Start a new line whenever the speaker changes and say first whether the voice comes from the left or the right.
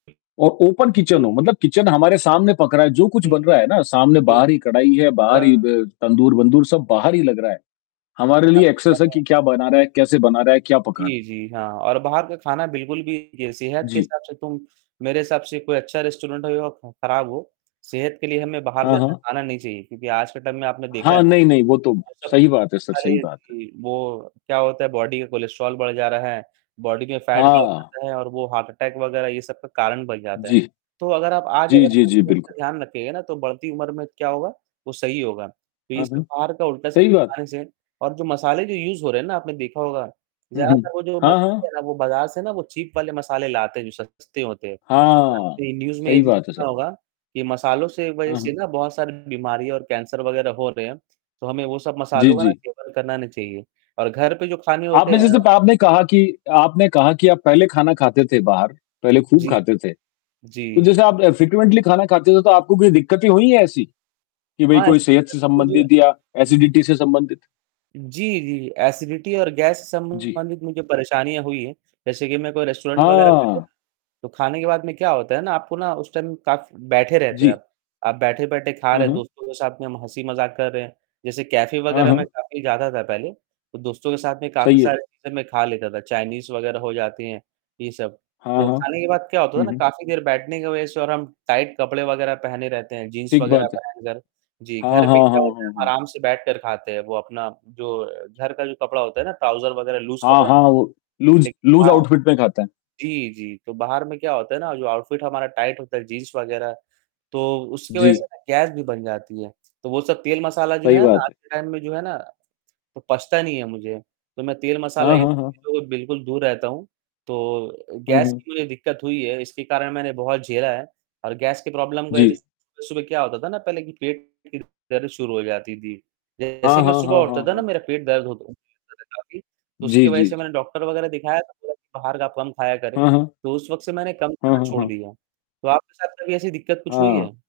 left: औ open kitchen हो, मतलब किचन हमारे सामने पक रहा है, जो कुछ बन रहा है ना सामने बाहर ही कढ़ाई है, बाहर ही
right: [unintelligible]
left: ब तंदूर-वंदूर सब बाहर ही लग रहा है। हमारे लिए
right: काफ़ी
left: एक्सेस है
right: सारे
left: कि क्या बना रहा है, कैसे बना रहा है, क्या पका रहा है?
right: जी, जी, हाँ और बाहर का खाना बिल्कुल भी ये सेहत के
left: जी।
right: हिसाब से तुम मेरे हिसाब से कोई अच्छा रेस्टोरेंट होए या खराब हो, सेहत के लिए हमें बाहर
left: हाँ,
right: ज़्यादा
left: हाँ।
right: खाना नहीं चाहिए। क्योंकि आज के टाइम में आपने देखा है,
left: हाँ। नहीं, नहीं, वो तो
right: वो सब
left: सही बात है, सर, सही
right: मसाले
left: बात है।
right: जी। वो क्या होता है बॉडी का कोलेस्ट्रॉल बढ़ जा रहा है, बॉडी में फैट बढ़
left: हाँ।
right: जाता है और वो हार्ट अटैक वगैरह ये सब का कारण बन जाता है।
left: जी।
right: तो अगर आप आज
left: जी,
right: अगर
left: जी,
right: अपने
left: जी,
right: सेहत का
left: बिल्कुल।
right: ध्यान रखेंगे ना तो बढ़ती उम्र में क्या होगा? वो सही होगा। तो ये
left: हाँ,
right: सब
left: हाँ।
right: बाहर का उल्टा
left: सही
right: सीधा
left: बात।
right: खाना से और जो मसाले जो यूज़ हो रहे हैं ना आपने देखा होगा,
left: हुँ, हुँ।
right: ज़्यादातर वो जो
left: हाँ,
right: मसाले
left: हाँ।
right: है ना वो बाजार से ना वो चीप वाले मसाले लाते हैं, जो सस्ते होते हैं और
left: हाँ,
right: आपने न्यूज़ में ये
left: सही
right: चीज़
left: बात है
right: सुना
left: सर।
right: होगा, कि मसालों से वजह
left: हाँ,
right: से
left: हाँ।
right: ना बहुत सारी बीमारियाँ और कैंसर वगैरह हो रहे हैं, तो हमें वो सब
left: जी,
right: मसालों का ना
left: जी।
right: सेवन करना नहीं चाहिए और घर पे जो खाने होते
left: आपने
right: हैं ना
left: जैसे प आपने कहा कि आपने कहा कि आप पहले खाना खाते थे बाहर, पहले खूब
right: जी,
left: खाते थे,
right: जी।
left: तो जैसे आप अ, फ्रेक्वेंटली खाना खाते थे तो आपको कोई दिक्कतें हुई हैं ऐसी? कि भाई
right: हाँ,
left: कोई
right: ऐसी
left: सेहत
right: दिक्कत
left: से
right: मुझे
left: संबंधित या
right: हुँ।
left: एसिडिटी से संबंधित?
right: जी, जी एसिडिटी और गैस से
left: जी।
right: संबंधित मुझे परेशानियाँ हुई हैं, जैसे कि मैं कोई रेस्टोरेंट वगैरह में गया,
left: हाँ।
right: तो खाने के बाद में क्या होता है ना आपको ना उस टाइम काफ़ बैठे रहते हो
left: जी।
right: आप, आप बैठे-बैठे खा
left: हुँ,
right: रहे हैं,
left: हुँ।
right: दोस्तों के साथ में हम हँसी-मज़ाक कर रहे हैं, जैसे कैफ़े
left: हाँ,
right: वगैरह में
left: हाँ।
right: काफ़ी जाता था पहले तो दोस्तों के साथ में काफ़ी
left: सही है।
right: सारे चीज़ें मैं खा लेता था, चाइनीज़ वगैरह हो जाती हैं ये सब।
left: हाँ,
right: तो
left: हाँ।
right: खाने के बाद क्या होता था
left: हुँ,
right: ना
left: हुँ।
right: काफ़ी देर बैठने की वजह से और हम टाइट कपड़े वगैरह पहने रहते हैं, जीन्स
left: ठीक
right: वगैरह
left: बात है।
right: पहनकर। जी,
left: हाँ,
right: घर पे
left: हाँ,
right: क्या
left: हाँ,
right: होता है
left: हाँ।
right: आराम से बैठकर खाते हैं, वो अपना जो घर का जो कपड़ा होता है ना ट्रॉउज़र वगैरह लूज़
left: हाँ,
right: कपड़ा।
left: हाँ, वो लूज़
right: लेकिन
left: लूज़
right: बाहर
left: ऑउटफिट में खाते हैं।
right: जी, जी, तो बाहर में क्या होता है ना जो ऑउटफिट हमारा टाइट होता है, जीन्स वगैरह तो उसकी वजह से
left: जी।
right: ना गैस भी बन जाती है। तो वो सब तेल मसाला जो
left: सही
right: है ना
left: बात
right: आज
left: है।
right: के टाइम में जो है ना, वो पचता नहीं है मुझे, तो मैं तेल मसाला
left: हाँ,
right: ये
left: हाँ,
right: सब
left: हाँ।
right: चीज़ों से बिल्कुल दूर रहता हूँ। तो अ,
left: हुँ,
right: गैस
left: हुँ।
right: की मुझे दिक्कत हुई है इसके कारण मैंने बहुत झेला है और गैस के प्रॉब्लम की वजह से
left: जी।
right: सुबह-सुबह क्या होता था ना पहले कि पेट खिड़ दर्द शुरू हो जाती थी।
left: हाँ,
right: जैसे ही मैं
left: हाँ,
right: सुबह
left: हाँ, हाँ,
right: उठता था ना
left: हाँ।
right: मेरा पेट दर्द होता था मेरा काफ़ी, तो उसकी
left: जी,
right: वजह
left: जी,
right: से
left: जी।
right: मैंने डॉक्टर वगैरह दिखाया, तो बोला बाहर का कम खाया करें।
left: हुँ, हुँ।
right: तो उस वक़्त से मैंने कम
left: हुँ,
right: खाना
left: हुँ,
right: छोड़
left: हुँ।
right: दिया, तो आपके साथ कभी ऐसी दिक्कत कुछ हुई है?
left: हाँ।